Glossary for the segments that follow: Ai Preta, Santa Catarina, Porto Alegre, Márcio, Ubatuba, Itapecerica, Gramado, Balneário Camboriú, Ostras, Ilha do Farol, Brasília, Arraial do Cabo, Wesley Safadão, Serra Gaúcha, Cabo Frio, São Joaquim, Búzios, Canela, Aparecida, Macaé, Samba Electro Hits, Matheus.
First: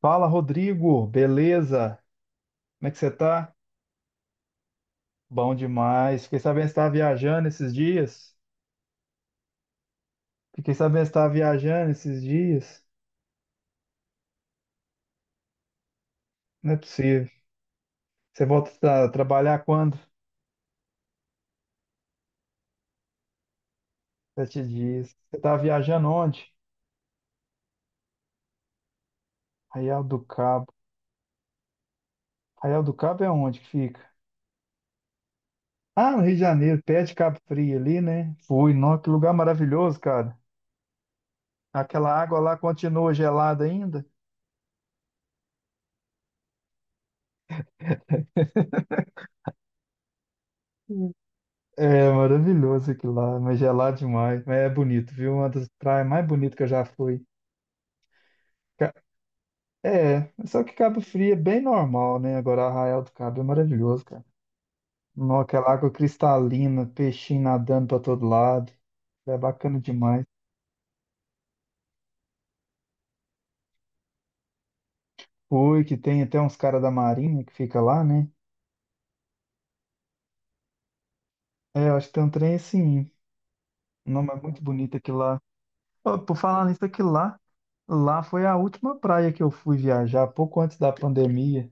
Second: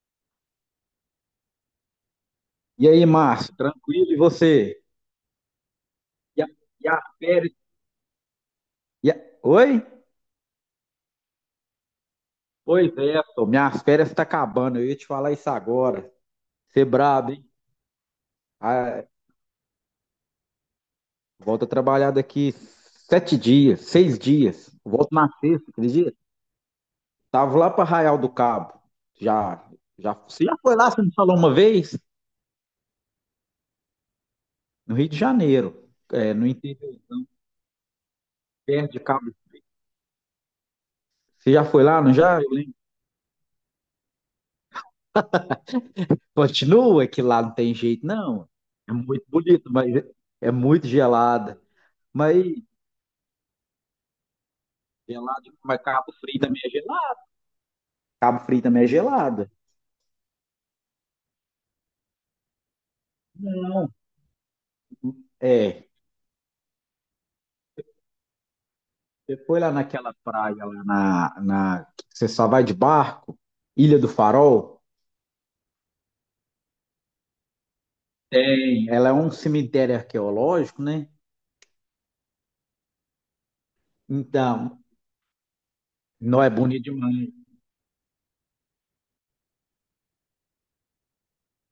Fala, Rodrigo, beleza? Como E é que aí, você tá? Márcio, tranquilo? E você? Bom demais. Fiquei E a, sabendo que você e estava a viajando férias? esses dias. e a- Oi? Fiquei sabendo que você estava viajando esses dias. Pois é, pô, minhas férias estão acabando. Eu ia te falar isso agora. Não é Você é possível. brabo, hein? Você volta Ah, a trabalhar quando? volto a trabalhar daqui 7 dias, seis Sete dias. Volto dias. na Você estava sexta, viajando acredita? onde? Tava lá para Arraial do Cabo. Já, Arraial já, do você já Cabo. foi lá? Você me falou uma vez? Arraial do Cabo é onde que fica? No Rio de Janeiro, Ah, no é, Rio de no Janeiro, interior, pé de Cabo Frio ali, né? Fui, perto nossa, de que lugar Cabo. maravilhoso, cara. Você já foi lá, Aquela não água já? lá continua gelada ainda? Continua que lá não tem jeito, não. É muito bonito, mas é muito gelada. É Mas maravilhoso aquilo lá, mas gelado demais. Mas é bonito, viu? Uma gelada, das mas praias Cabo mais Frio bonitas também que eu é já fui. gelado. Cabo Frio também é Ca- gelada. É, só que Cabo Frio é bem normal, né? Agora Arraial do Cabo é Não. maravilhoso, cara. Não, aquela É. água cristalina, peixinho nadando pra todo lado. Você É foi lá bacana naquela demais. praia lá na que você só vai de barco? Ilha do Farol? Fui, que tem até uns caras da Marinha que fica lá, né? Tem. Ela é um cemitério arqueológico, né? É, eu acho que tem um trem assim. Não, mas é muito Então, bonito aquilo lá. Ó, por não é falar bonito nisso, aquilo demais. lá, lá foi a última praia que eu fui viajar, pouco antes da pandemia.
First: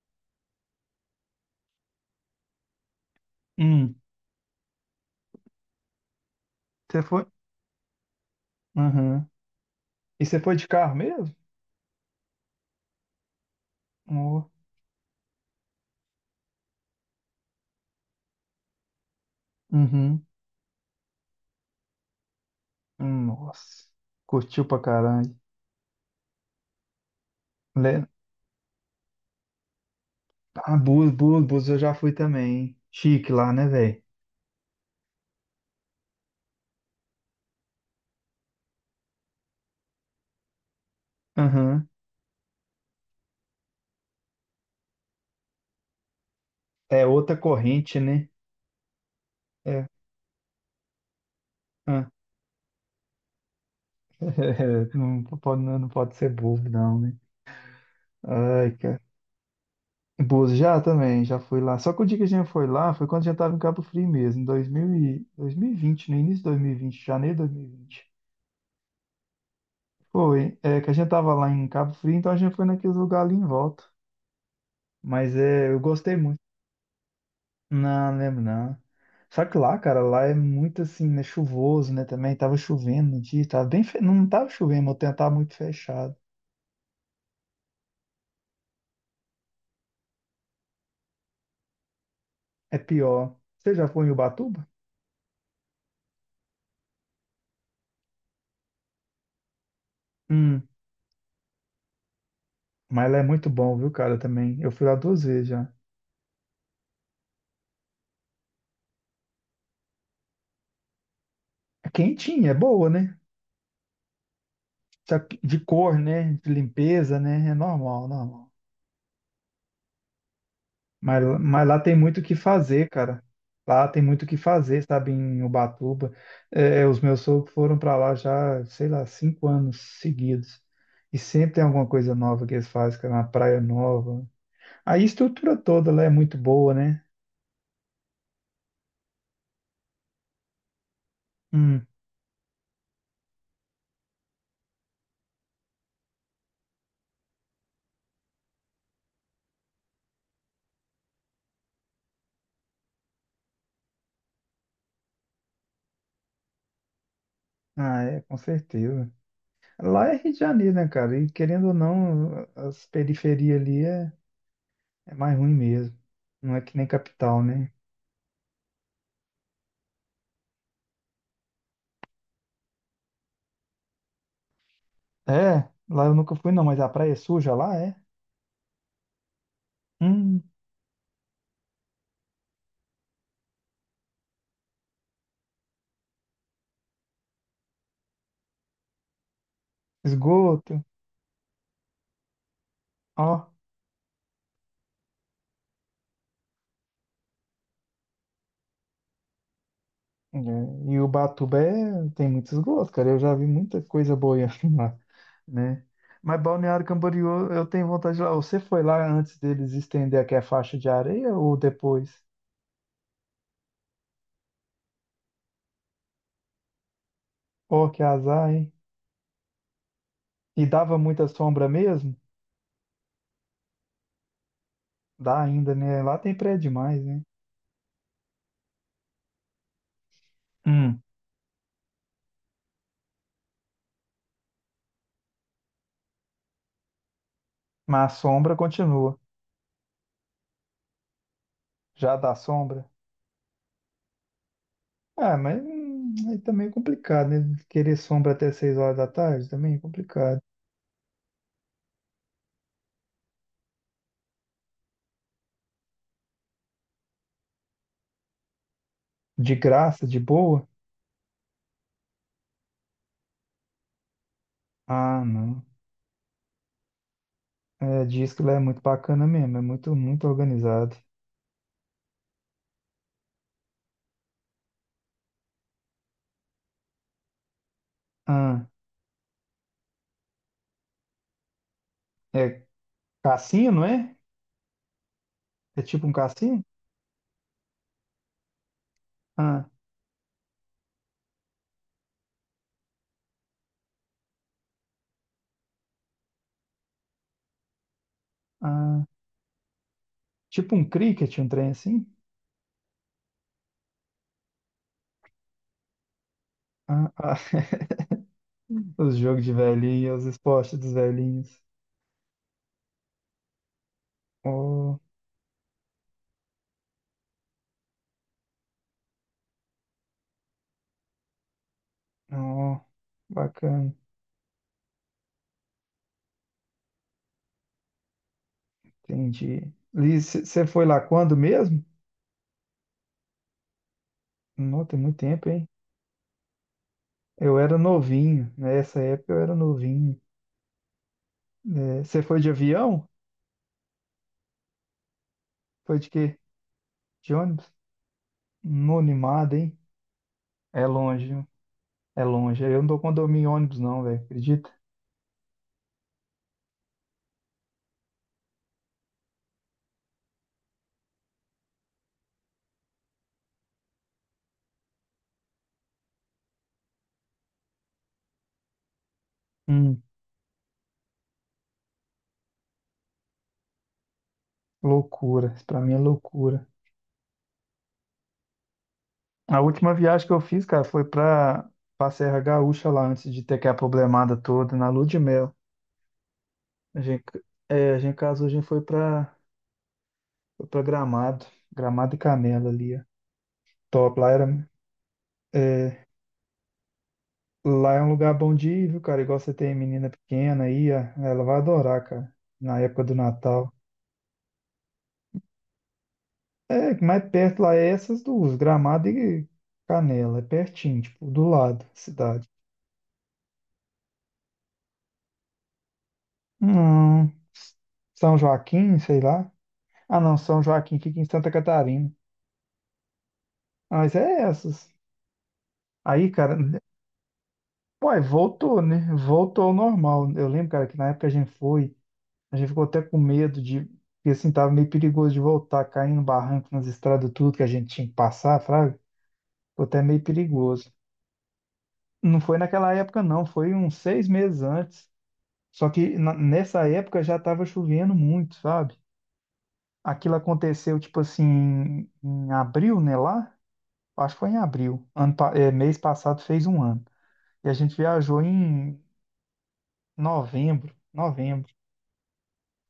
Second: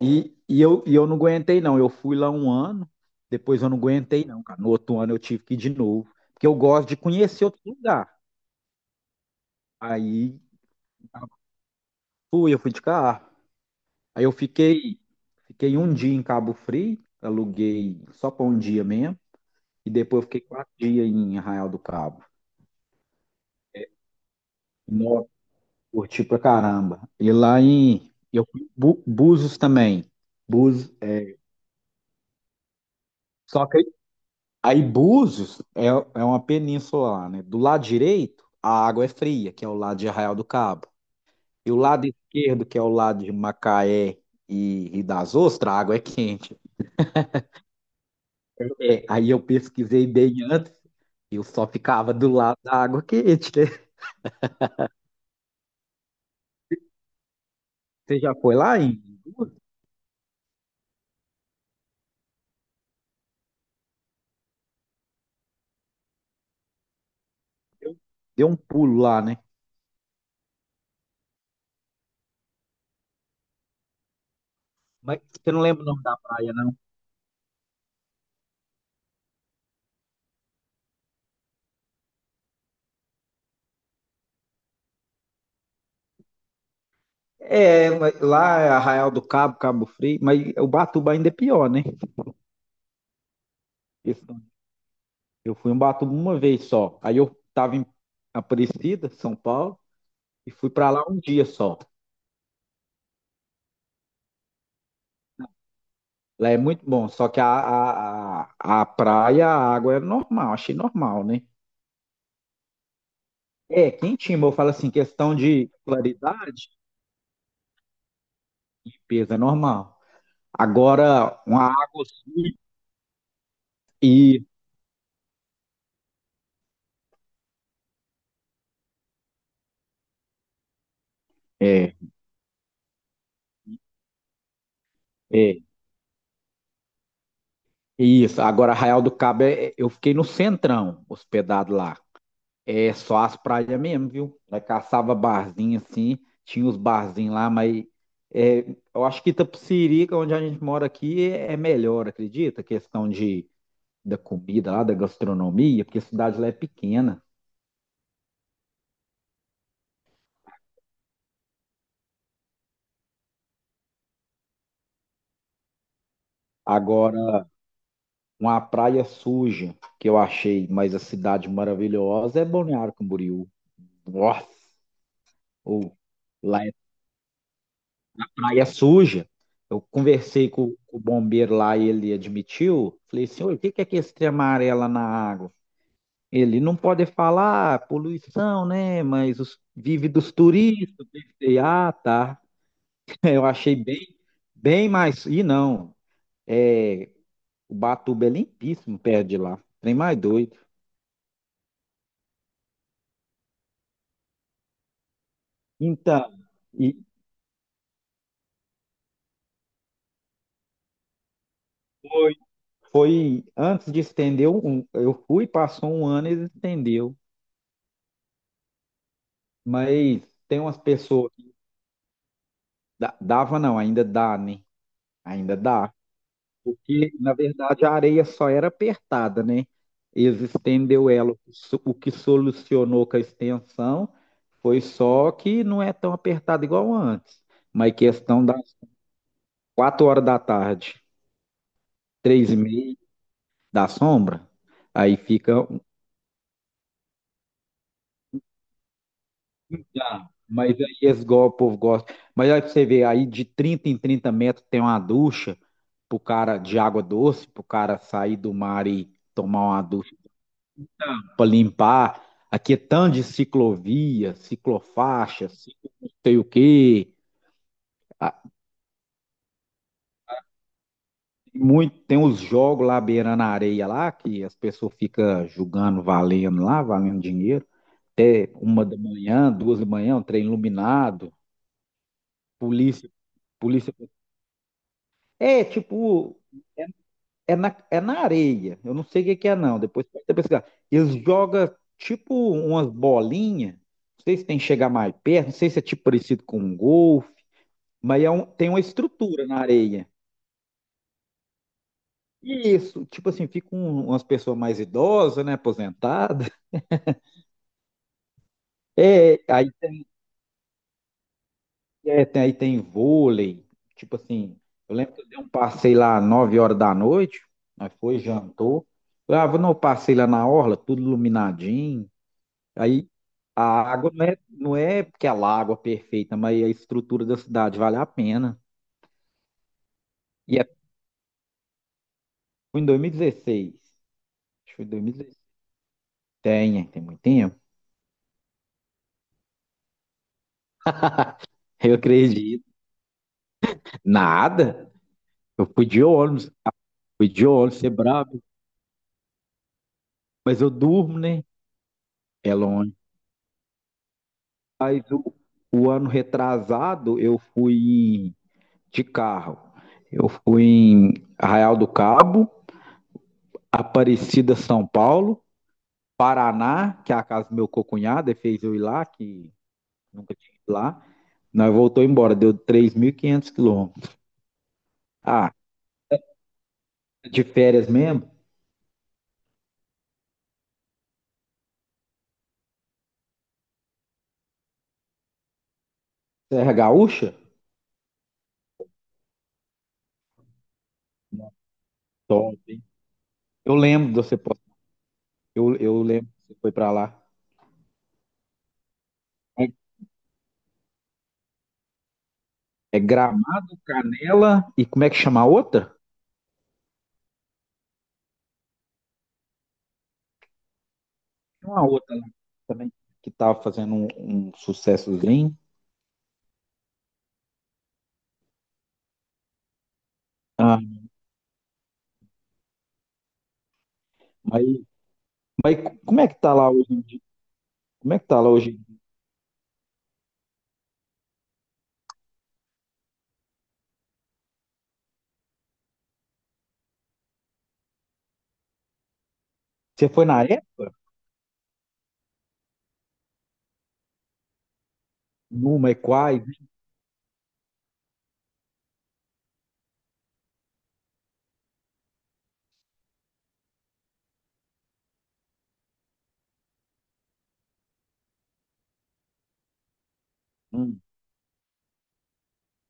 E eu não aguentei, não. Eu fui lá um ano, depois eu não Hum. aguentei, não, cara. No outro ano eu tive que ir de novo. Porque eu gosto de Você foi? conhecer outro lugar. Uhum. E você Aí foi de carro mesmo? eu fui de carro. Aí eu Nó. fiquei um dia em Cabo Frio, aluguei só para um dia mesmo. E Uhum. depois eu fiquei 4 dias em Arraial do Cabo. Nossa. Curtiu pra Nossa, caralho. curti pra caramba. E lá Le... em. Eu fui em Búzios também. Ah, Búzios. Búzios, É, Búzios, Búzios eu já fui também, hein? Chique lá, né, só que velho? Aí Búzios é uma península lá, né? Do lado direito, a água é fria, que é o lado de Arraial do Cabo. E o Aham. lado esquerdo, que é o lado de Macaé e das Ostras, a água é quente. É outra corrente, né? É, aí eu É. pesquisei bem antes, eu só Ah. ficava do lado da água quente, né? Não pode, não pode ser bobo, não, né? Você já foi Ai, lá em cara. Búzios? Búzios já também, já fui lá. Só que o dia que a gente foi lá foi quando a gente tava em Cabo Frio mesmo, em 2000 e... 2020, no início de 2020, janeiro de dois mil e Eu- vinte Deu um pulo lá, né? Foi, é que a gente tava lá em Cabo Frio, então a gente foi naqueles lugares ali em volta. Mas Mas você não é, eu lembra o nome gostei da muito. praia, não? Não, não lembro não. Só que lá, cara, lá é muito assim, né? Chuvoso, né? Também tava chovendo no dia, tava bem. Não tava chovendo, mas o tempo tava muito fechado. É, mas lá é Arraial do Cabo, Cabo Frio, mas Ubatuba ainda é pior, né? É pior. Você já foi em Ubatuba? Eu fui em Ubatuba uma vez só. Aí eu estava em Aparecida, São Paulo, e Hum, fui para lá um dia só. mas lá é muito bom, viu, cara, também. Eu fui lá duas vezes já. Lá é muito bom, só que a praia, a água é normal, achei normal, né? É quentinha, é boa, né? É, quentinho, mas eu falo assim, Só questão que de de cor, né? De claridade, limpeza, né? É normal, normal. limpeza, é normal. Agora, uma Mas lá tem água muito o que suja fazer, cara. Lá tem muito o que e fazer, sabe, em Ubatuba. É, é, os meus sogros foram para lá já, sei lá, 5 anos seguidos. E sempre tem alguma é, coisa nova que eles fazem, cara, uma praia nova. A é, estrutura é toda lá é muito boa, né? isso. Agora, Arraial do Cabo, eu fiquei no centrão, hospedado Hum. lá. É só as praias mesmo, viu? Nós caçava barzinho assim, tinha os barzinhos lá, mas é, eu acho que Itapecerica, que é onde a gente mora aqui, é melhor, acredita? A questão de, da comida lá, da gastronomia, porque a cidade lá é pequena. Ah, é, com certeza. Lá é Rio de Janeiro, né, cara? E querendo ou não, as periferias ali é mais ruim mesmo. Não é que nem capital, Agora, né? uma praia suja que eu achei, mas a cidade maravilhosa é Balneário Camboriú. Nossa! É, Ou lá eu nunca fui, não, mas a praia é suja lá, é? praia suja. Eu Hum, conversei com o bombeiro lá e ele admitiu. Falei, senhor, o que que é que esse trem amarelo na água? Ele não pode falar ah, poluição, né? Mas os, vive dos esgoto. turistas. Eu pensei, ah, tá. Eu Ó, achei bem, bem mais. E não, é, o Batuba é limpíssimo perto de lá. Trem mais é, doido. e o Batuba tem muitos gostos, cara. Eu já vi muita coisa boiando lá, né? Então, Mas Balneário e Camboriú, eu tenho vontade de ir lá. Você foi lá antes deles estender aqui a faixa de areia ou depois? foi, foi antes de estender, um, eu fui, passou um ano e eles estendeu. Ó, que azar, hein? Mas tem E umas dava muita pessoas sombra mesmo? Dava não, ainda dá, né? Dá Ainda ainda, dá. né? Lá tem prédio demais, Porque, né? na verdade, a areia só era apertada, né? Eles Hum, estendeu ela. O que solucionou com a extensão foi só que não é tão apertada igual antes. Mas mas a questão sombra das continua. 4 horas da tarde, Já dá três e sombra? meia da sombra, aí Ah, mas fica. Aí também é complicado, né? Querer sombra até 6 horas da tarde também é Ah, complicado. mas aí eles, o povo gosta. Mas aí pra você vê, aí de 30 em 30 metros tem uma ducha pro cara de água doce, pro cara sair do mar e. De Tomar uma graça, ducha de boa? para limpar. Aqui é tanto de ciclovia, Ah, ciclofaixa, não. sei o quê. É, diz Ah, que lá é muito bacana mesmo, é muito, muito organizado. muito, tem uns jogos lá beirando a areia lá, que as pessoas ficam julgando, valendo lá, valendo dinheiro. Ah, 1 da manhã, 2 da manhã, um trem iluminado, é polícia, cassino, não polícia. é? É, É tipo um tipo, cassino? é, é na areia. Eu não sei o que que é, Ah, não. Depois pode até pesquisar. Eles jogam tipo umas bolinhas. Não sei se tem que chegar mais perto, não sei se é tipo parecido com um golfe. Mas tem uma ah, estrutura na areia. tipo um cricket, um trem assim? E isso, tipo assim, ficam umas pessoas mais idosas, né, aposentadas. Ah, ah, os É, jogos de aí tem, velhinho, os esportes dos velhinhos. é, aí tem vôlei, tipo assim, eu Oh, lembro que eu dei um passeio lá às 9 horas da noite, nós foi, jantou. Ah, vou não, passei lá na orla, tudo iluminadinho. oh, Aí a bacana, água não é, não é porque ela é água perfeita, mas a estrutura da cidade vale a pena. entendi. Liz, E é, você foi lá quando mesmo? foi em 2016. Acho que Não, foi em tem muito 2016. tempo, hein? Tem muito Eu tempo. era novinho, nessa época eu era novinho. Eu Você foi de acredito. avião? Nada. Eu fui Foi de de quê? ônibus, fui De de ônibus? ônibus, ser brabo, Não, animado, hein? mas eu É durmo, longe, né? é É longe. Eu não longe. dou condomínio em ônibus, não, velho. Acredita? Mas o ano retrasado eu fui de carro. Eu fui em Arraial do Cabo, Aparecida, São Paulo, Paraná, que é a casa do meu cocunhado, ele fez eu ir lá, que Hum, nunca tinha ido lá. Nós voltou embora, deu 3.500 quilômetros. loucura. Ah, Isso pra mim é loucura. de férias mesmo? A última viagem que eu fiz, cara, foi pra, Serra Gaúcha lá, antes de ter aquela problemada toda, na lua de mel. Serra A gente, Gaúcha? a gente casou, a gente foi pra Gramado. Gramado e Top, Canela hein? ali, ó. Eu lembro de Top. Você, pô. Eu é, lembro que você foi pra lá. lá é um lugar bom de ir, viu, cara? Igual você tem menina pequena aí, ó, ela vai adorar, cara. Na É época do Natal. Gramado, Canela e como é que chama a outra? É, que mais perto lá é essas duas, Gramado e Canela, é pertinho, tipo, do Tem lado uma da outra lá cidade. também que tá fazendo um sucessozinho. Não, São Joaquim, sei lá. Ah, não, São Ah, Joaquim fica em Santa Catarina. Ah, mas é mas, essas. mas como é Aí, que tá cara, lá hoje em dia? pô, Como é aí que tá lá hoje em voltou, dia? né? Voltou ao normal. Eu lembro, cara, que na época a gente ficou até com medo porque assim, tava meio perigoso de voltar, caindo no barranco nas estradas, tudo que a gente tinha que passar, fraga. Ficou até Você meio foi na perigoso. época? Não foi naquela época, não, foi uns 6 meses antes. Só Numa e que quais? nessa época já estava chovendo muito, sabe? Aquilo aconteceu, tipo assim, em abril, né? Lá, acho que foi em abril. É, mês passado fez um ano. E a gente viajou em novembro, Hum, novembro.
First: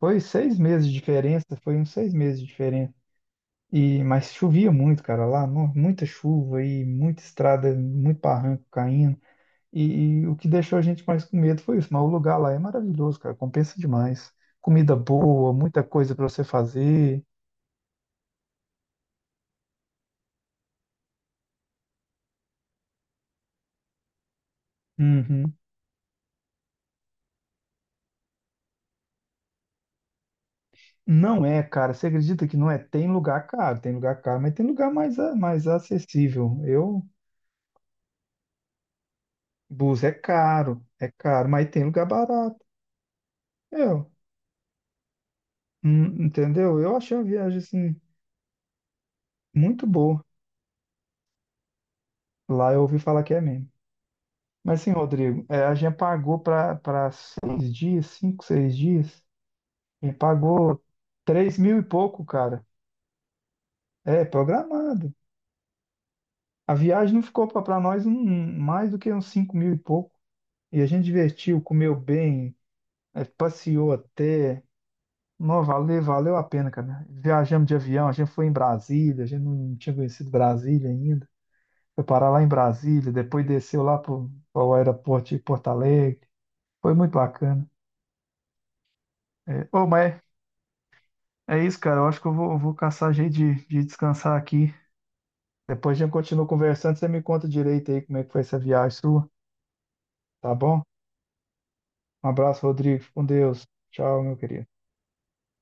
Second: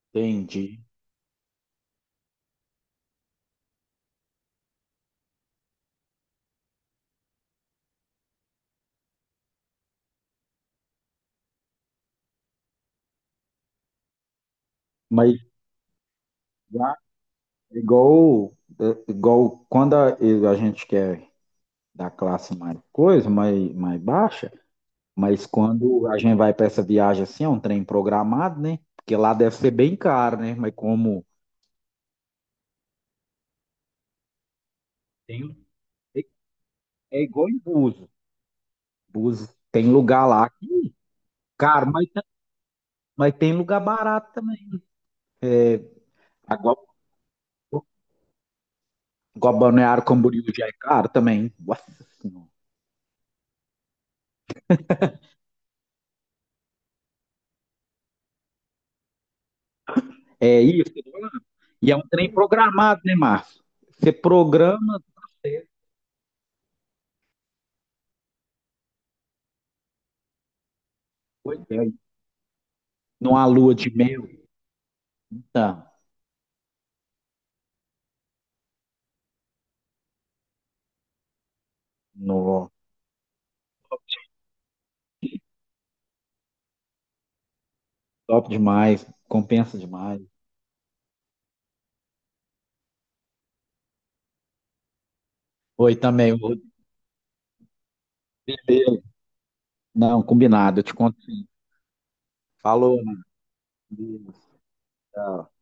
Foi seis entendi. meses de diferença, foi uns 6 meses de diferença. E, mas chovia muito, cara, lá, muita chuva e muita estrada, muito barranco caindo. E, e o que deixou a gente mais com medo foi isso. Mas o lugar lá é maravilhoso, cara. Compensa demais. Comida Mas boa, muita coisa para você já fazer. é igual, é igual quando a gente quer da classe mais coisa, mais baixa, mas Uhum. quando a gente vai para essa viagem assim, é um trem programado, né? Porque lá deve ser bem caro, né? Mas como Não é, cara. Você acredita que não é? Tem lugar caro, mas tem lugar mais, tem, mais acessível. Eu, é igual em Búzios. Búzios tem bus lugar lá que, é caro, mas tem caro, lugar mas, tem- barato. mas tem lugar Eu, barato também. Entendeu? Agora, Eu achei a viagem assim igual muito Balneário boa. Camboriú já é caro também. Nossa Senhora. Lá eu ouvi falar que é mesmo. Mas sim, Rodrigo, é, a gente pagou para 6 dias, cinco, 6 dias. Me É pagou isso que eu tô falando. 3 mil e E é um pouco, trem cara. programado, né, Márcio? Você É, programa, programado. tá certo. A viagem não ficou para nós um, mais do que uns 5 mil e pouco. E a gente divertiu, Pois é. comeu bem, é, Numa lua de passeou mel. até. Não, Então, valeu, valeu a pena, cara. Viajamos de avião, a gente foi em Brasília, a gente não tinha conhecido Brasília ainda. Foi parar lá em no, Brasília, depois desceu lá para o aeroporto de Porto Alegre. Foi muito bacana. top demais, É, compensa ô, mas demais. é isso, cara. Eu acho que eu vou caçar jeito de descansar aqui. Depois Oi, a gente também. continua conversando, você me conta direito aí como é que foi essa viagem Beleza. sua, Não, tá combinado, bom? eu te conto sim. Um abraço, Falou, Rodrigo. Fica com Deus. Tchau, Matheus. meu querido. Tchau.